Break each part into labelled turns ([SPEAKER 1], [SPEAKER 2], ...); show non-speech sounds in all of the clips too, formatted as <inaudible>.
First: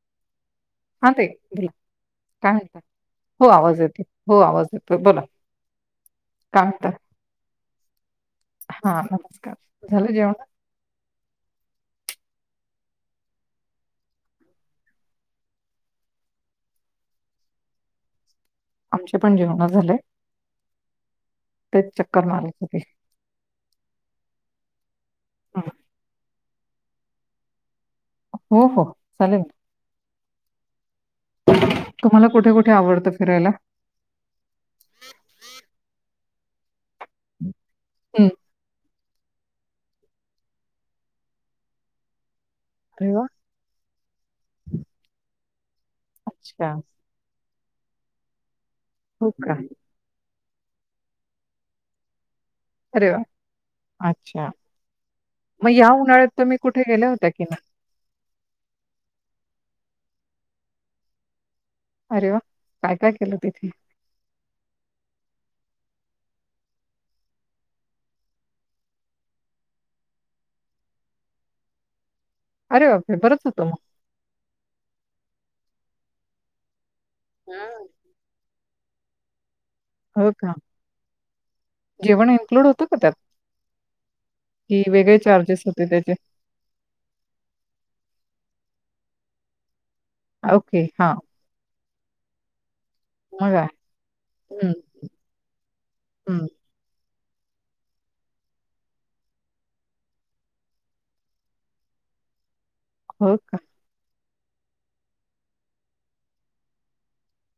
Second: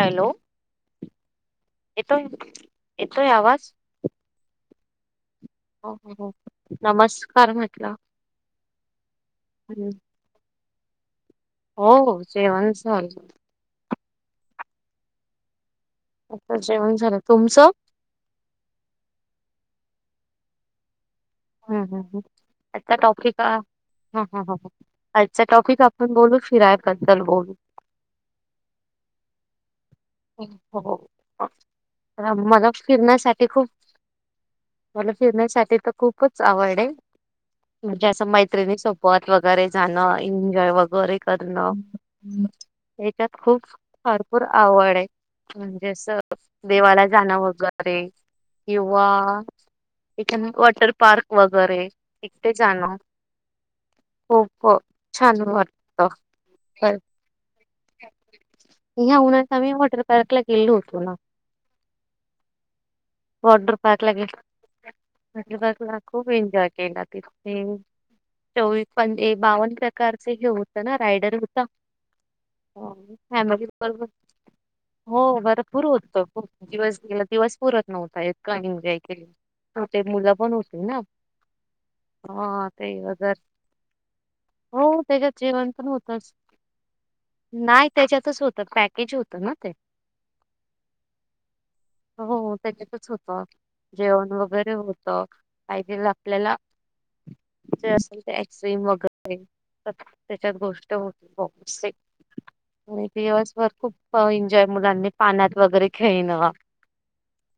[SPEAKER 1] Hello.
[SPEAKER 2] हां ताई बोला
[SPEAKER 1] येतोय
[SPEAKER 2] काय म्हणताय? हो आवाज येतो हो आवाज येतोय बोला.
[SPEAKER 1] हो हो हो,
[SPEAKER 2] काय म्हणता?
[SPEAKER 1] नमस्कार म्हटलं.
[SPEAKER 2] हां नमस्कार
[SPEAKER 1] हम्म.
[SPEAKER 2] झाल जेवण?
[SPEAKER 1] हो हो जेवणच चालू आतच जेवण झालं, तुमच?
[SPEAKER 2] आमचे पण जेवन झालेय.
[SPEAKER 1] हम्म हम् हम,
[SPEAKER 2] मारत होते.
[SPEAKER 1] आजचा टॉपिक हं हं हं, आजचा
[SPEAKER 2] हं.
[SPEAKER 1] टॉपिक आपण बोलू फिराय बद्दल बोलू.
[SPEAKER 2] हो हो चालेल ना.
[SPEAKER 1] हो
[SPEAKER 2] तुम्हाला कुठे
[SPEAKER 1] मला
[SPEAKER 2] कुठे आवडतं
[SPEAKER 1] फिरण्यासाठी
[SPEAKER 2] फिरायला?
[SPEAKER 1] खूप मला फिरण्यासाठी त खूपंच आवड ये म्हणजे असं
[SPEAKER 2] हं.
[SPEAKER 1] मैत्रिणी सोबत बत वगैरे जाणं, एन्जॉंय वगैरे करण,
[SPEAKER 2] अरे वाह!
[SPEAKER 1] हेच्यात खूप भरपूर आवड ये. म्हणजे अस
[SPEAKER 2] अच्छा.
[SPEAKER 1] देवाला जाणं वगैरे किंवा
[SPEAKER 2] हो का?
[SPEAKER 1] इ वॉटर पार्क वगैरे इथे जाणं
[SPEAKER 2] अरे वाह! अच्छा.
[SPEAKER 1] खूप छान
[SPEAKER 2] मग या
[SPEAKER 1] वाटत.
[SPEAKER 2] उन्हाळ्यात तुम्ही कुठे गेल्या होत्या की नाही?
[SPEAKER 1] ह्या उन्हात आम्ही वॉटर पार्क ला गेलो होतो ना.
[SPEAKER 2] अरे वा! काय काय केलं तिथे?
[SPEAKER 1] वॉटर पार्क ला गेलो. वॉटर पार्क ला खूप एन्जॉय केला तिथे. चोवीस पन बावन्न प्रकारचे हे होतं ना, रायडर होता.
[SPEAKER 2] अरे बापरे! बरंच होतं
[SPEAKER 1] फॅमली
[SPEAKER 2] मग.
[SPEAKER 1] बरोबर. हो भरपूर होतं, खूप दिवस गेला दिवस
[SPEAKER 2] हं.
[SPEAKER 1] पुरत नव्हता इतकं आम्ही एन्जॉय केली त ते
[SPEAKER 2] हो
[SPEAKER 1] मुलं पण
[SPEAKER 2] का?
[SPEAKER 1] होतील ना.
[SPEAKER 2] जेवण इन्क्लूड
[SPEAKER 1] हा
[SPEAKER 2] होतं
[SPEAKER 1] ते
[SPEAKER 2] का त्यात?
[SPEAKER 1] तर
[SPEAKER 2] की
[SPEAKER 1] हो
[SPEAKER 2] वेगळे
[SPEAKER 1] त्याच्यात
[SPEAKER 2] चार्जेस
[SPEAKER 1] जेवण
[SPEAKER 2] होते
[SPEAKER 1] पण
[SPEAKER 2] त्याचे?
[SPEAKER 1] होतंच. नाही त्याच्यातच होत. पॅकेज होत ना ते.
[SPEAKER 2] ओके. हा.
[SPEAKER 1] हो त्याच्यातच होतं.
[SPEAKER 2] मग काय?
[SPEAKER 1] जेवण
[SPEAKER 2] हं,
[SPEAKER 1] वगैरे होतं. काय ते
[SPEAKER 2] हं.
[SPEAKER 1] लाटलेल्या ते असेल ते आईस्क्रीम वगैरे. त्याच्यात गोष्ट होती <unintelligible>
[SPEAKER 2] हो का?
[SPEAKER 1] दिवसभर खूप एन्जॉय. मुलांनी पाण्यात वगैरे खेळणं.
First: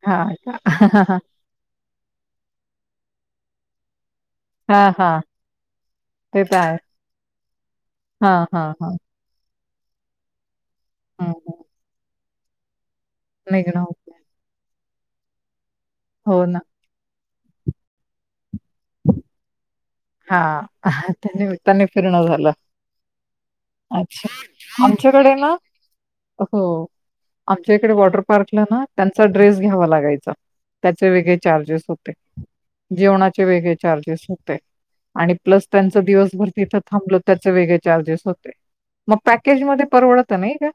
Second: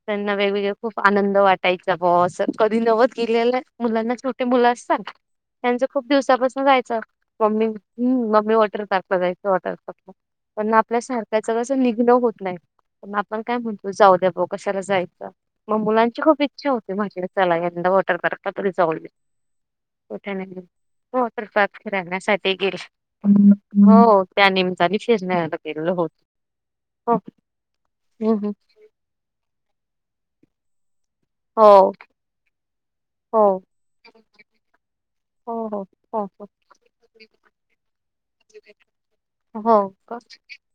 [SPEAKER 1] त्यांना
[SPEAKER 2] हां का?
[SPEAKER 1] वेगवेगळे खूप आनंद वाटायचा ब असं. कधी नवत केलेलं मुलांना छोटे मुलं
[SPEAKER 2] हां,
[SPEAKER 1] असतात.
[SPEAKER 2] हां.
[SPEAKER 1] त्यांचं खूप
[SPEAKER 2] ते तर
[SPEAKER 1] दिवसापासून
[SPEAKER 2] आहे.
[SPEAKER 1] जायचं. मम्मी, हम्म,
[SPEAKER 2] हां,
[SPEAKER 1] मम्मी
[SPEAKER 2] हां,
[SPEAKER 1] वॉटर
[SPEAKER 2] हां.
[SPEAKER 1] पार्कला जायचं. वॉटरपार्क ला, पण आपल्या
[SPEAKER 2] हं,
[SPEAKER 1] सारख्याचं
[SPEAKER 2] हं.
[SPEAKER 1] कसं निघणं होत नाही, पण आपण काय
[SPEAKER 2] निघणं
[SPEAKER 1] म्हणतो
[SPEAKER 2] होत
[SPEAKER 1] जाऊ
[SPEAKER 2] नाही.
[SPEAKER 1] द्या भाऊ कशाला जायचं. मग मुलांची खूप
[SPEAKER 2] हो ना.
[SPEAKER 1] इच्छा होती माझ्या, चला यंदा वॉटर पार्कला तरी जाऊया. कुठे नाही हो.
[SPEAKER 2] हां.
[SPEAKER 1] वॉटरपार्क
[SPEAKER 2] त्यानिमित्ताने फिरणं झालं.
[SPEAKER 1] फिरण्यासाठी गेले. हो.
[SPEAKER 2] अच्छा.
[SPEAKER 1] त्यानिमित्ताने
[SPEAKER 2] आमच्याकडे ना
[SPEAKER 1] फिरण्यासाठी गेलो हो
[SPEAKER 2] हो. आमच्या इकडे वॉटर
[SPEAKER 1] हम्म, हम्म.
[SPEAKER 2] पार्कला ना त्यांचा ड्रेस घ्यावा लागायचा. त्याचे वेगळे
[SPEAKER 1] हो
[SPEAKER 2] चार्जेस होते.
[SPEAKER 1] हो
[SPEAKER 2] जेवणाचे वेगळे चार्जेस होते आणि प्लस
[SPEAKER 1] हो हो हो
[SPEAKER 2] त्यांच
[SPEAKER 1] हो
[SPEAKER 2] दिवसभर तिथं थांबलो त्याचे वेगळे चार्जेस हो मग पॅकेज
[SPEAKER 1] हो
[SPEAKER 2] मध्ये
[SPEAKER 1] का?
[SPEAKER 2] परवडतं नाही का?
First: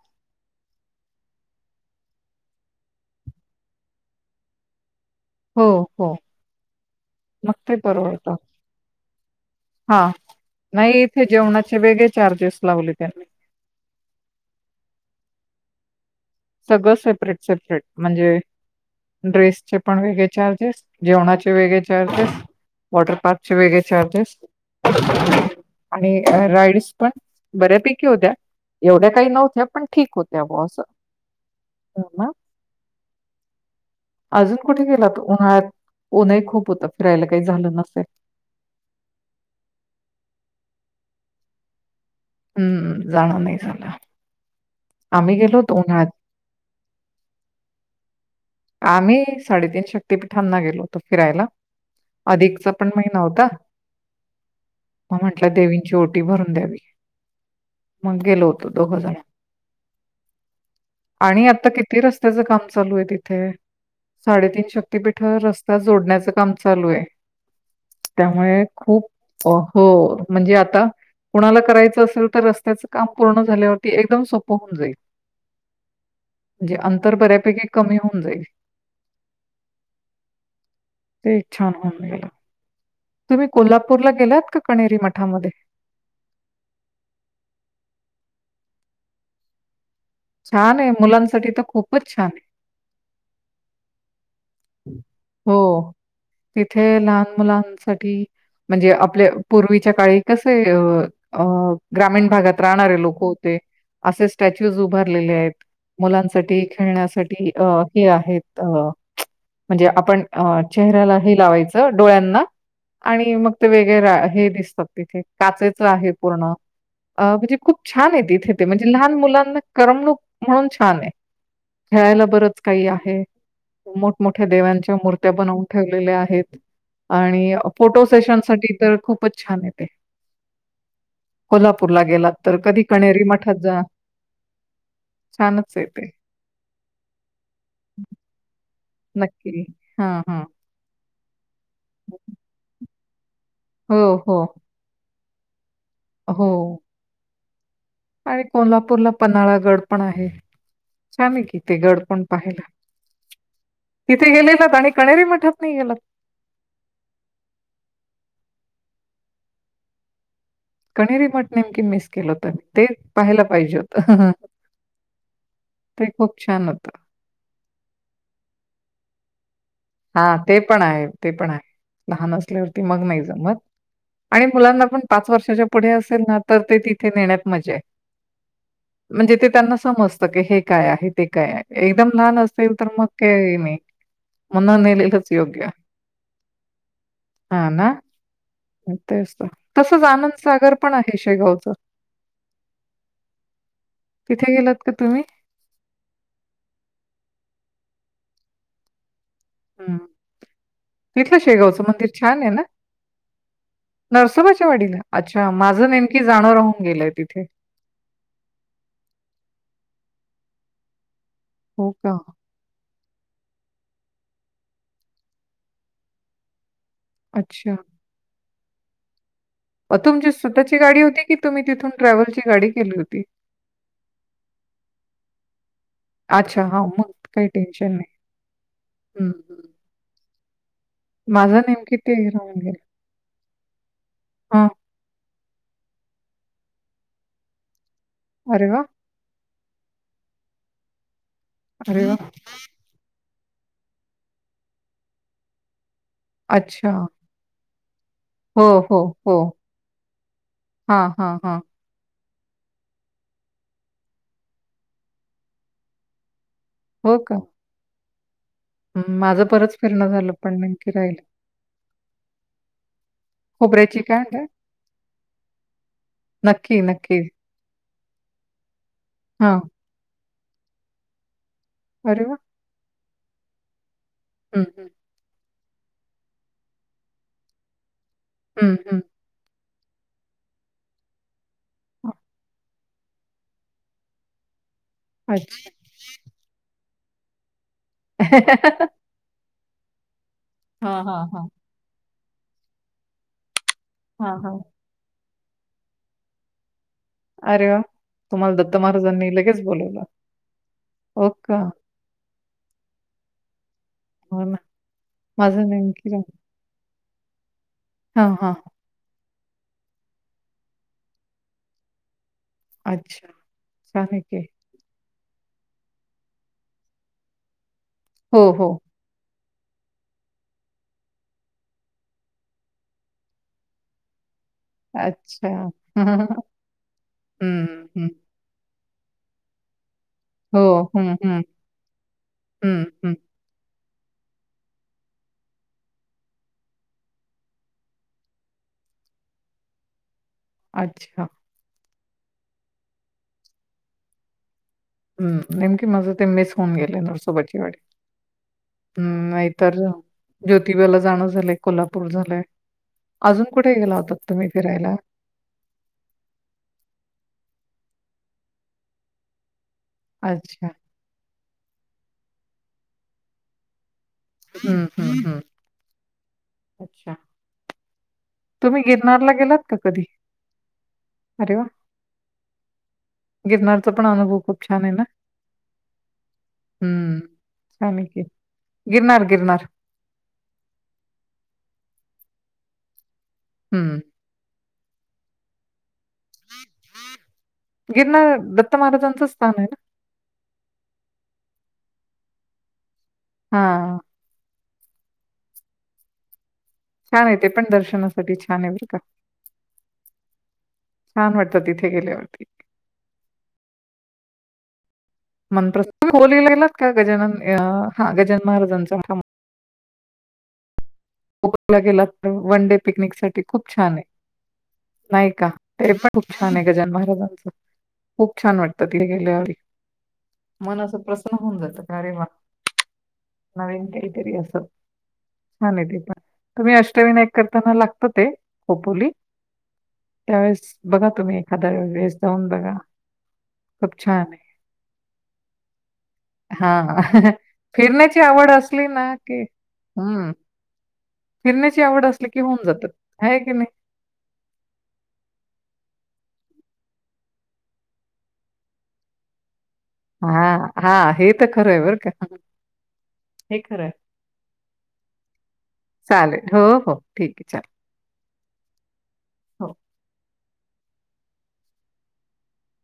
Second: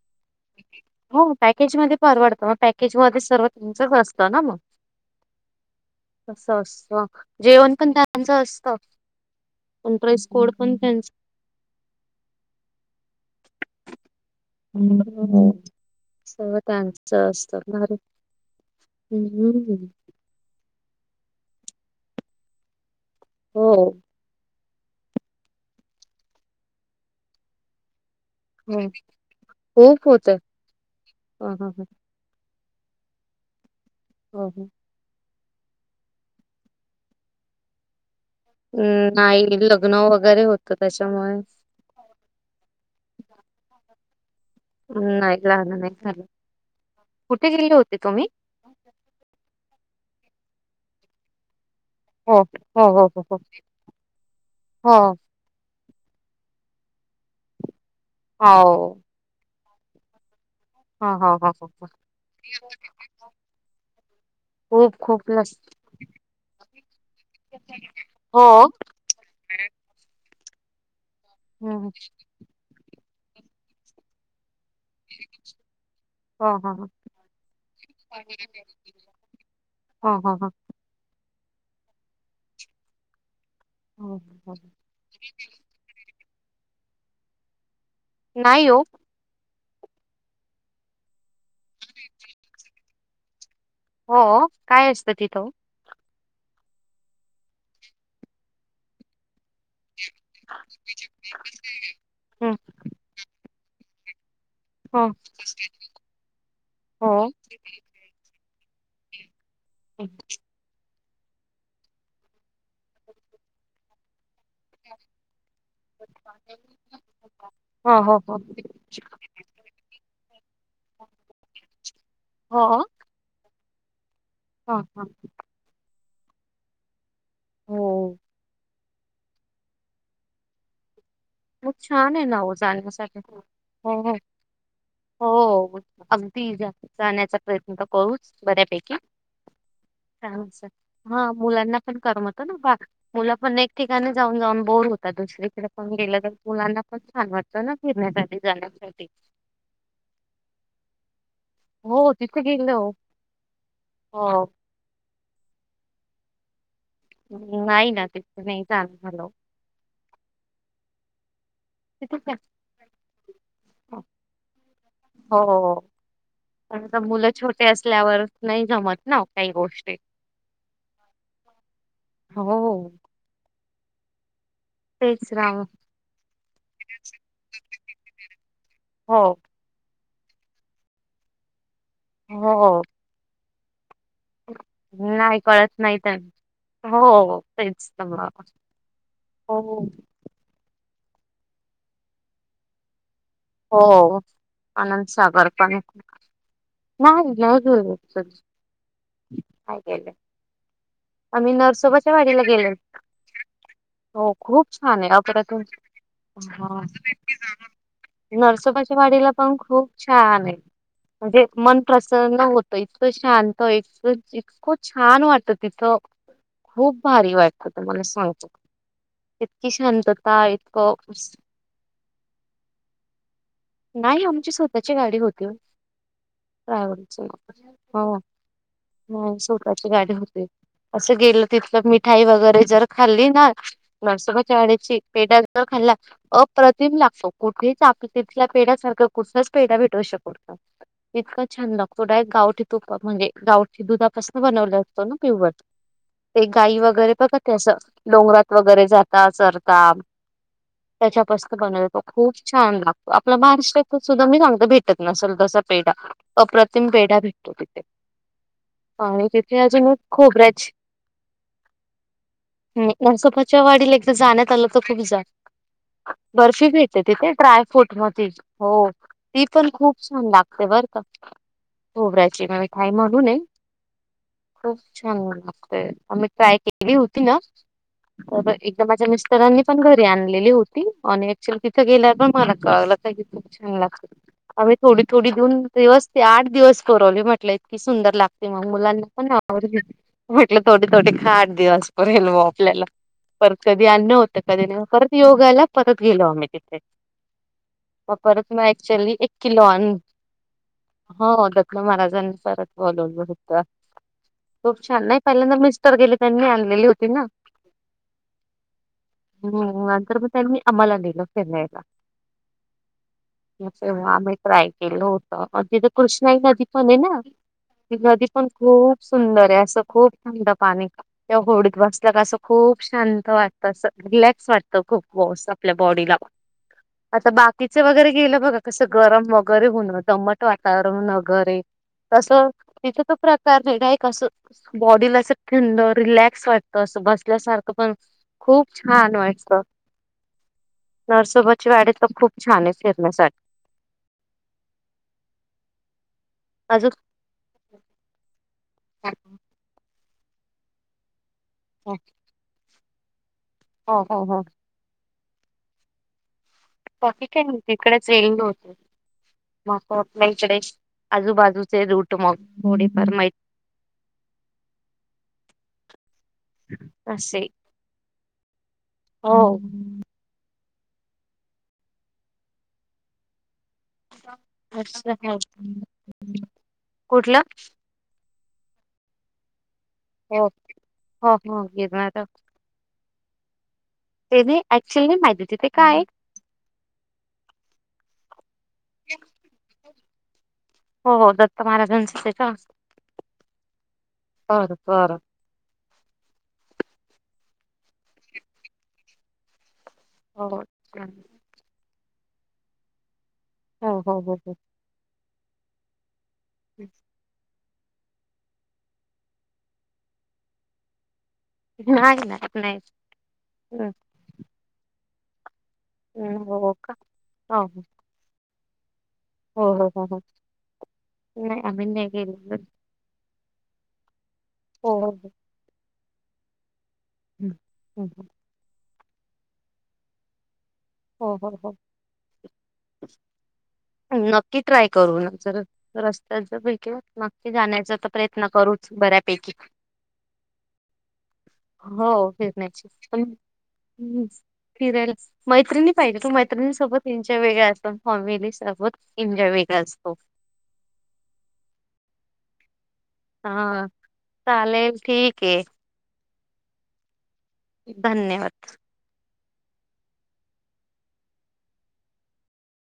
[SPEAKER 1] हो पॅकेज मध्ये परवडतं. मग पॅकेज मध्ये सर्व तुमचंच असतं ना मग?
[SPEAKER 2] हो, हो.
[SPEAKER 1] अस असं.
[SPEAKER 2] मग
[SPEAKER 1] जेवण
[SPEAKER 2] ते
[SPEAKER 1] पण त्यांचं
[SPEAKER 2] परवडतं.
[SPEAKER 1] असतं. ड्रेस कोड पण त्यांचा
[SPEAKER 2] त्याचे वेगळे चार्जेस लावले त्यांनी.
[SPEAKER 1] हम्म हम्म.
[SPEAKER 2] सगळं सेपरेट सेपरेट.
[SPEAKER 1] भारी
[SPEAKER 2] म्हणजे ड्रेस चे
[SPEAKER 1] हम्म
[SPEAKER 2] पण वेगळे चार्जेस. जेवणाचे वेगळे चार्जेस, वॉटर पार्कचे
[SPEAKER 1] हो.
[SPEAKER 2] वेगळे चार्जेस आणि राइड्स पण, बऱ्यापैकी होत्या.
[SPEAKER 1] हो
[SPEAKER 2] एवढ्या काही नव्हत्या, पण ठीक होत्या ब असं.
[SPEAKER 1] हं हं हं. हो
[SPEAKER 2] अजून
[SPEAKER 1] हो.
[SPEAKER 2] कुठे गेला तो उन्हाळ्यात? ऊन ही खूप होतं. फिरायला काही झालं नसेल.
[SPEAKER 1] हम्म, नाही लग्न वगैरे होतं त्याच्यामुळे.
[SPEAKER 2] हम्म. जाणं नाही झालं. आम्ही
[SPEAKER 1] नाही
[SPEAKER 2] गेलो होतो
[SPEAKER 1] जाणं नाही
[SPEAKER 2] उन्हाळ्यात.
[SPEAKER 1] झालं. कुठे गेले होते तुम्ही?
[SPEAKER 2] आम्ही, साडेतीन शक्तीपीठांना गेलो होतो फिरायला.
[SPEAKER 1] हो
[SPEAKER 2] अधिकचा
[SPEAKER 1] हो
[SPEAKER 2] पण
[SPEAKER 1] हो
[SPEAKER 2] महिना
[SPEAKER 1] हो हो
[SPEAKER 2] होता.
[SPEAKER 1] हो
[SPEAKER 2] म म्हण आपल्या देवींची ओटी भरून द्यावी. मग गेलो होतो
[SPEAKER 1] हो
[SPEAKER 2] दोघं जणं.
[SPEAKER 1] हो
[SPEAKER 2] आणि
[SPEAKER 1] हो हो
[SPEAKER 2] आता
[SPEAKER 1] हो
[SPEAKER 2] किती रस्त्याचं काम चालू आहे तिथ ते साडेतीन
[SPEAKER 1] खूप खूप
[SPEAKER 2] शक्तीपीठं
[SPEAKER 1] लस
[SPEAKER 2] रस्ता जोडण्याचं काम चालू आहे. त्यामुळे
[SPEAKER 1] हो.
[SPEAKER 2] खूप हो म्हणजे आता कुणाला
[SPEAKER 1] हम्म
[SPEAKER 2] करायचं असेल, तर रस्त्याचं काम पूर्ण झाल्यावरती एकदम सोपं होऊन जाईल.
[SPEAKER 1] हा हा
[SPEAKER 2] जे
[SPEAKER 1] हा.
[SPEAKER 2] अंतर बऱ्यापैकी कमी होऊ
[SPEAKER 1] हा हा हा.
[SPEAKER 2] ते एक छान होऊन गेलं. तुम्ही कोल्हापूरला
[SPEAKER 1] हो
[SPEAKER 2] गेलात
[SPEAKER 1] हो.
[SPEAKER 2] का कणेरी मठामध्ये?
[SPEAKER 1] नाही ओ.
[SPEAKER 2] छान आहे. मुलांसाठी तर खूपचं छान आहे.
[SPEAKER 1] हा अं.
[SPEAKER 2] हो, तिथे लहान मुलांसाठी म्हणजे आपले पूर्वीच्या काळी कसे अं अं ग्रामीण
[SPEAKER 1] हं,
[SPEAKER 2] भागात राहणारे लोकं होते. असे स्टॅच्यूज
[SPEAKER 1] हो
[SPEAKER 2] उभारलेले आहेत. मुलांसाठी,
[SPEAKER 1] हो.
[SPEAKER 2] खेळण्यासाठी, अं हे आहेत अं म्हणजे
[SPEAKER 1] हो
[SPEAKER 2] आपण अं चेहऱ्याला हे लावायचं डोळ्यांना आणि मग ते वेगळे हे दिसतात. तिथे काचेचं आहे पूर्ण. म्हणजे खूप छान
[SPEAKER 1] हो हो.
[SPEAKER 2] आहे तिथे ते म्हणजे लहान मुलांना करमणूक म्हणून छान आहे. खेळायला बरंच
[SPEAKER 1] हो
[SPEAKER 2] काही आहे. मोठमोठ्या
[SPEAKER 1] हा
[SPEAKER 2] देव्यांच्या
[SPEAKER 1] हा
[SPEAKER 2] मूर्त्या बनवून ठेवलेल्या आहेत. आणि फोटो
[SPEAKER 1] हो
[SPEAKER 2] सेशनसाठी तर खूपचं छान आहे ते.
[SPEAKER 1] मग
[SPEAKER 2] कोल्हापूरला
[SPEAKER 1] छान आहे
[SPEAKER 2] गेलात
[SPEAKER 1] ना हो
[SPEAKER 2] तर कधी
[SPEAKER 1] जाण्यासाठी.
[SPEAKER 2] कणेरी
[SPEAKER 1] हो
[SPEAKER 2] मठात जा.
[SPEAKER 1] हो हो
[SPEAKER 2] छानंचे ते.
[SPEAKER 1] अगदी जा जाण्याचा प्रयत्न करूच बऱ्यापैकी.
[SPEAKER 2] नक्की, हा
[SPEAKER 1] छान
[SPEAKER 2] हा.
[SPEAKER 1] असं. हा मुलांना पण करमतं ना बा. मुलं पण एक
[SPEAKER 2] हो,
[SPEAKER 1] ठिकाणी
[SPEAKER 2] हो.
[SPEAKER 1] जाऊन जाऊन बोर हो ता. दुसरीकडं पण गेलं तर
[SPEAKER 2] हो
[SPEAKER 1] मुलांना पण छान वाटतं ना फिरण्यात.
[SPEAKER 2] आणि कोल्हापूरला पन्हाळा गड पण आहे, छान आहे की ते गड
[SPEAKER 1] हो
[SPEAKER 2] पण
[SPEAKER 1] तिथे
[SPEAKER 2] पाहिलं,
[SPEAKER 1] गेलो
[SPEAKER 2] तिथे
[SPEAKER 1] हो.
[SPEAKER 2] गेलेलात आणि कणेरी मठात नाही गेलात.
[SPEAKER 1] नाही ना तिथं नाही जाणं झालं.
[SPEAKER 2] कणेरी मठ नेमकी मिस
[SPEAKER 1] तिथे
[SPEAKER 2] केलं
[SPEAKER 1] काय.
[SPEAKER 2] तुम्ही. ते पाहायला पाहिजे होत.
[SPEAKER 1] हो हो.
[SPEAKER 2] ते खूप छान होत.
[SPEAKER 1] कारणं का मुलं छो टे असल्यावर नाही जमत ना काही गोष्टी.
[SPEAKER 2] हा ते पण आहे ते पण आहे. लहान असल्यावरती
[SPEAKER 1] हो.
[SPEAKER 2] मग नाही जमत आणि मुलांना पण पाच
[SPEAKER 1] तेच ना
[SPEAKER 2] वर्षाच्या पुढे असेल ना, तर ते तिथे नेण्यात मजा आहे.
[SPEAKER 1] हो,
[SPEAKER 2] म्हणजे ते त्यांना समजतं की, हे काय आहे? ते काय आहे? एकदम लहान असतील,
[SPEAKER 1] हो.
[SPEAKER 2] तर मग काय नाही. मग न नेलेलच
[SPEAKER 1] नाही
[SPEAKER 2] योग्य.
[SPEAKER 1] कळत नाही त्यांना हो
[SPEAKER 2] हा
[SPEAKER 1] तेच
[SPEAKER 2] ना,
[SPEAKER 1] तर मग.
[SPEAKER 2] तेच तर.
[SPEAKER 1] हो,
[SPEAKER 2] तसंच आनंदसागर पण आहे शेगावचं.
[SPEAKER 1] हो
[SPEAKER 2] तिथे गेलात का तुम्ही?
[SPEAKER 1] आनंदसागर पण नाही <unintelligible> काय
[SPEAKER 2] हं.
[SPEAKER 1] केले.
[SPEAKER 2] तिथलं
[SPEAKER 1] आम्ही
[SPEAKER 2] शेगावचं मंदिर
[SPEAKER 1] नरसोबाच्या वाडीला
[SPEAKER 2] छान आहे ना?
[SPEAKER 1] गेलेलो. हो खूप
[SPEAKER 2] नरसोबाच्या वाडीला?
[SPEAKER 1] छान आहे,
[SPEAKER 2] अच्छा,
[SPEAKER 1] आठवड्यातून
[SPEAKER 2] माझं नेमकी जाणं राहून गेलंय तिथे.
[SPEAKER 1] नरसोबाच्या वाडीला पण खूप छान आहे, म्हणजे मन
[SPEAKER 2] हो का?
[SPEAKER 1] प्रसन्न हो त, इतकं शांत इत इतकं छानं वाटत तिथं. खूप भारी वाटतं
[SPEAKER 2] अच्छा.
[SPEAKER 1] तुम्हाला सांगतो इतकी
[SPEAKER 2] व तुमची
[SPEAKER 1] शांतता
[SPEAKER 2] स्वतःची
[SPEAKER 1] इतकं
[SPEAKER 2] गाडी होती की? तुम्ही तिथून ट्रॅव्हलची गाडी केली होती?
[SPEAKER 1] नायी आमची स्वतःची गाडी होतीओं.
[SPEAKER 2] अच्छा, हां, मग
[SPEAKER 1] ट्रॅव्हलची
[SPEAKER 2] काही टेन्शन नाही.
[SPEAKER 1] हो,
[SPEAKER 2] हं,
[SPEAKER 1] नायी
[SPEAKER 2] हं.
[SPEAKER 1] स्वतःची गाडी होते. असं गेलं
[SPEAKER 2] माझं
[SPEAKER 1] तिथलं
[SPEAKER 2] नेमकी ते
[SPEAKER 1] मिठाई
[SPEAKER 2] राहून
[SPEAKER 1] वगैरे
[SPEAKER 2] गेलं.
[SPEAKER 1] जर खाल्ली ना!
[SPEAKER 2] हां,
[SPEAKER 1] नरसोबांच्यावाडीची पेढा जर खाल्ला अप्रतिम लागतो कुठेच आप तिथल्या
[SPEAKER 2] अरे वाह!
[SPEAKER 1] पेढ्यासारख कुचलाच पेढ्या भेटू शकत नाय इतकां छान लागतो
[SPEAKER 2] अरे वाह!
[SPEAKER 1] डायरेक्ट गावठी तूपा म्हणजे गावठी दुधापासन बनवला असतो ना पिवर ते गाई
[SPEAKER 2] अच्छा.
[SPEAKER 1] वगैरे बघा ते असं डोंगरात
[SPEAKER 2] हो,
[SPEAKER 1] वगैरे
[SPEAKER 2] हो,
[SPEAKER 1] जाता
[SPEAKER 2] हो.
[SPEAKER 1] चरता
[SPEAKER 2] हां, हां,
[SPEAKER 1] त्याच्यापासन
[SPEAKER 2] हां.
[SPEAKER 1] बनव तो खूप छान लागतो, आपला महाराष्ट्रात सुद्धा मी सांगतोय भेटत नसल तसा पेढा. अप्रतिम
[SPEAKER 2] हो
[SPEAKER 1] पेढा
[SPEAKER 2] का?
[SPEAKER 1] भेटतो ति
[SPEAKER 2] माझं परत
[SPEAKER 1] अजून एक
[SPEAKER 2] फिरण झालं पण
[SPEAKER 1] खोबऱ्याची
[SPEAKER 2] नेमकी राहिल
[SPEAKER 1] नयी नरसोबाच्या वाडीला
[SPEAKER 2] खोबऱ्याची
[SPEAKER 1] एकदा
[SPEAKER 2] काय म्हणताय?
[SPEAKER 1] जाण्यात आलं तर तू जा बर्फी
[SPEAKER 2] नक्की,
[SPEAKER 1] भेटते
[SPEAKER 2] नक्की.
[SPEAKER 1] तिथे ड्रायफ्रूट मध्यीच हों ती
[SPEAKER 2] हां,
[SPEAKER 1] पण खूप छान लागते बरं का!
[SPEAKER 2] अरे वाह!
[SPEAKER 1] खोबऱ्याची काय म्हणू नये
[SPEAKER 2] हं,
[SPEAKER 1] खूप
[SPEAKER 2] हं.
[SPEAKER 1] छान लागते आम्ही ट्राय केली हो ती ना अंह
[SPEAKER 2] हं,
[SPEAKER 1] एकदा
[SPEAKER 2] हं.
[SPEAKER 1] माझ्या मिस्टरांनी पण घरी आणलेली होती आणि ॲकच्युली तिथं गेल्यावर मला कळलं का खूप छान लागते आम्ही थोडी, थोडी
[SPEAKER 2] अच्छा.
[SPEAKER 1] देऊन दिवस ते आठ दिवस पुरवली म्हटलं इतकी सुंदर लागते मग मुलांना पण आवडली म्हटलं थोडे
[SPEAKER 2] हां,
[SPEAKER 1] थोडे
[SPEAKER 2] हां,
[SPEAKER 1] खा
[SPEAKER 2] हां.
[SPEAKER 1] आठ दिवसपर्यंत पुरेल आपल्याला परत कधी आणन
[SPEAKER 2] हां,
[SPEAKER 1] होतं
[SPEAKER 2] हां.
[SPEAKER 1] कधी नाही होत परत योगला परत गेलो आम्ही तिथे.
[SPEAKER 2] अरे वाह!
[SPEAKER 1] परत
[SPEAKER 2] तुम्हाला
[SPEAKER 1] म
[SPEAKER 2] दत्त
[SPEAKER 1] ऍक्चुली
[SPEAKER 2] महाराजांनी
[SPEAKER 1] एक
[SPEAKER 2] लगेच
[SPEAKER 1] किलो आण
[SPEAKER 2] बोलावलं. हो
[SPEAKER 1] हों
[SPEAKER 2] का?
[SPEAKER 1] दत्त महाराजांनी परत बोलवलं होत.
[SPEAKER 2] हो ना.
[SPEAKER 1] खूप छान नायी पहिल्यांदा
[SPEAKER 2] माझं
[SPEAKER 1] मिस्टर
[SPEAKER 2] नेमकी
[SPEAKER 1] गेले
[SPEAKER 2] राहिलं.
[SPEAKER 1] त्यांनी आणलेली होती नां.
[SPEAKER 2] हां हां.
[SPEAKER 1] हुं नंतर म त्यांनी आम्हाला न्हेल फिराण्याला.
[SPEAKER 2] अच्छा.
[SPEAKER 1] मग
[SPEAKER 2] छान
[SPEAKER 1] तेव्हा
[SPEAKER 2] आहे
[SPEAKER 1] आम्ही
[SPEAKER 2] की.
[SPEAKER 1] ट्राय केलो तवा पण तिथं कृष्णाई नदी पण आहे ना ती नदी पण
[SPEAKER 2] हो, हो.
[SPEAKER 1] खूप सुंदरयं असं खूप थंड पाणी त्या होडीत बसल्या का असं खूप शांत वाटतं अस रिलॅक्स वाट त खूप वॉस
[SPEAKER 2] अच्छा
[SPEAKER 1] आपल्या बॉडीला
[SPEAKER 2] हम्म
[SPEAKER 1] आता बाकीच
[SPEAKER 2] हम्म.
[SPEAKER 1] वगैरे गेलं बघा. तसं गरम वगैरे होण दमट
[SPEAKER 2] हो
[SPEAKER 1] वातावरण
[SPEAKER 2] हम्म हम्म
[SPEAKER 1] वगैरे तसं
[SPEAKER 2] हम्म
[SPEAKER 1] तिथ तर
[SPEAKER 2] हम्म.
[SPEAKER 1] प्रते <inaudible> एक असं बॉडीला असं थंड रिलॅक्स वाटतं असं बसल्यासारखं पण खूप छान वाटतं
[SPEAKER 2] अच्छा
[SPEAKER 1] नरसोबची वाडी तर खूप छानयं फिरण्यासाठी.
[SPEAKER 2] हुं नेमकीे माझं ते मिस होऊन
[SPEAKER 1] अजून
[SPEAKER 2] गेलेयं नसोबतची वाडी हुं नाहीतर ज्योतिबाला जाणं झालंय कोल्हापूर झालंय. अजून कुठे गेला
[SPEAKER 1] हो
[SPEAKER 2] होता
[SPEAKER 1] हो हो
[SPEAKER 2] तुम्ही फिरायला?
[SPEAKER 1] बाकी काय म्हणती इकडेच एंड होतय मग आपा आपाल्याकडे
[SPEAKER 2] अच्छा
[SPEAKER 1] हिकडे आजूबाजूचे रूट मग थोडीफार माहि
[SPEAKER 2] हुं हुं हुं अच्छा!
[SPEAKER 1] असे
[SPEAKER 2] तुम्ही गिरनारला
[SPEAKER 1] हो
[SPEAKER 2] गेलात का कधी? अरे वा! गिरणारचा पण अनुभव खूप छानयं नां
[SPEAKER 1] असं आहे.
[SPEAKER 2] हुं.
[SPEAKER 1] कुठलं
[SPEAKER 2] आणि की गिरनार, गिरनार.
[SPEAKER 1] हो हो खूप वेगळं आता
[SPEAKER 2] हम्म. <unintelligible>
[SPEAKER 1] ते नाही ऍक्च्युअली माहिती नाही तिथे काय?
[SPEAKER 2] गिरनार दत्त महाराजांचं स्थान आहे ना.
[SPEAKER 1] हो हो दत्त महाराजांचं ते का?
[SPEAKER 2] हा.
[SPEAKER 1] बर बर
[SPEAKER 2] छान आहे ते पण दर्शनासाठी छान आहे बरं का
[SPEAKER 1] हो हो
[SPEAKER 2] छान वाटत तिथं तिथे गेल्यावरती.
[SPEAKER 1] हो हो हो हो
[SPEAKER 2] मंत्र म्होरं लाहिलेलात का गजानन हा गजनन महाराजांचा हा टूरला गेला
[SPEAKER 1] नाही
[SPEAKER 2] तर
[SPEAKER 1] नाही
[SPEAKER 2] वन
[SPEAKER 1] नाही
[SPEAKER 2] डे पिकनिक साठी खूप
[SPEAKER 1] हम्म,
[SPEAKER 2] छान आहे नाही का ते पण खूप
[SPEAKER 1] हम्म,
[SPEAKER 2] छान आहे
[SPEAKER 1] हो
[SPEAKER 2] गजानन
[SPEAKER 1] का
[SPEAKER 2] महाराजांचा
[SPEAKER 1] हो हो
[SPEAKER 2] खूप छान वाटतं तिथे गेल्यावर
[SPEAKER 1] हो हो हो हो
[SPEAKER 2] मन असं प्रसन्न होऊन
[SPEAKER 1] नाही
[SPEAKER 2] जातं
[SPEAKER 1] आम्ही
[SPEAKER 2] का
[SPEAKER 1] नाही
[SPEAKER 2] अरे वा
[SPEAKER 1] गेलेलो
[SPEAKER 2] नवीन काहीतरी असं
[SPEAKER 1] हो हो हो
[SPEAKER 2] छान आहे ते पण. तुम्ही अष्टविनायक
[SPEAKER 1] हम्म,
[SPEAKER 2] करताना लागतं
[SPEAKER 1] हम्म,
[SPEAKER 2] ते खोपोली त्यावेळेस बघा
[SPEAKER 1] हो
[SPEAKER 2] तुम्ही
[SPEAKER 1] हो
[SPEAKER 2] एखाद्या
[SPEAKER 1] हो
[SPEAKER 2] वेळेस जाऊन बघा खूप छान आहे.
[SPEAKER 1] नक्की ट्राय करू जर रस्त्यात जर भेटलं तर नक्की जाण्याचा तर
[SPEAKER 2] ती
[SPEAKER 1] प्रयत्न
[SPEAKER 2] आवड असली
[SPEAKER 1] करूच
[SPEAKER 2] ना की
[SPEAKER 1] बऱ्यापैकी
[SPEAKER 2] हा
[SPEAKER 1] हो फिरण्याची पण
[SPEAKER 2] आहे की नाही?
[SPEAKER 1] मौज फिरायलाच मैत्रिणी पाहिजेत तो मैत्रिणी सोबत एन्जॉय वेगळा असतो फॉमिली सोबत एन्जॉय वेगळा असतो
[SPEAKER 2] हा हा हे तर खरं आहे बरं का हे खरं
[SPEAKER 1] हा
[SPEAKER 2] आहे.
[SPEAKER 1] चालेल ठीक आहे
[SPEAKER 2] चालेल हो हो ठीक आहे चालेल
[SPEAKER 1] धन्यवाद
[SPEAKER 2] हो.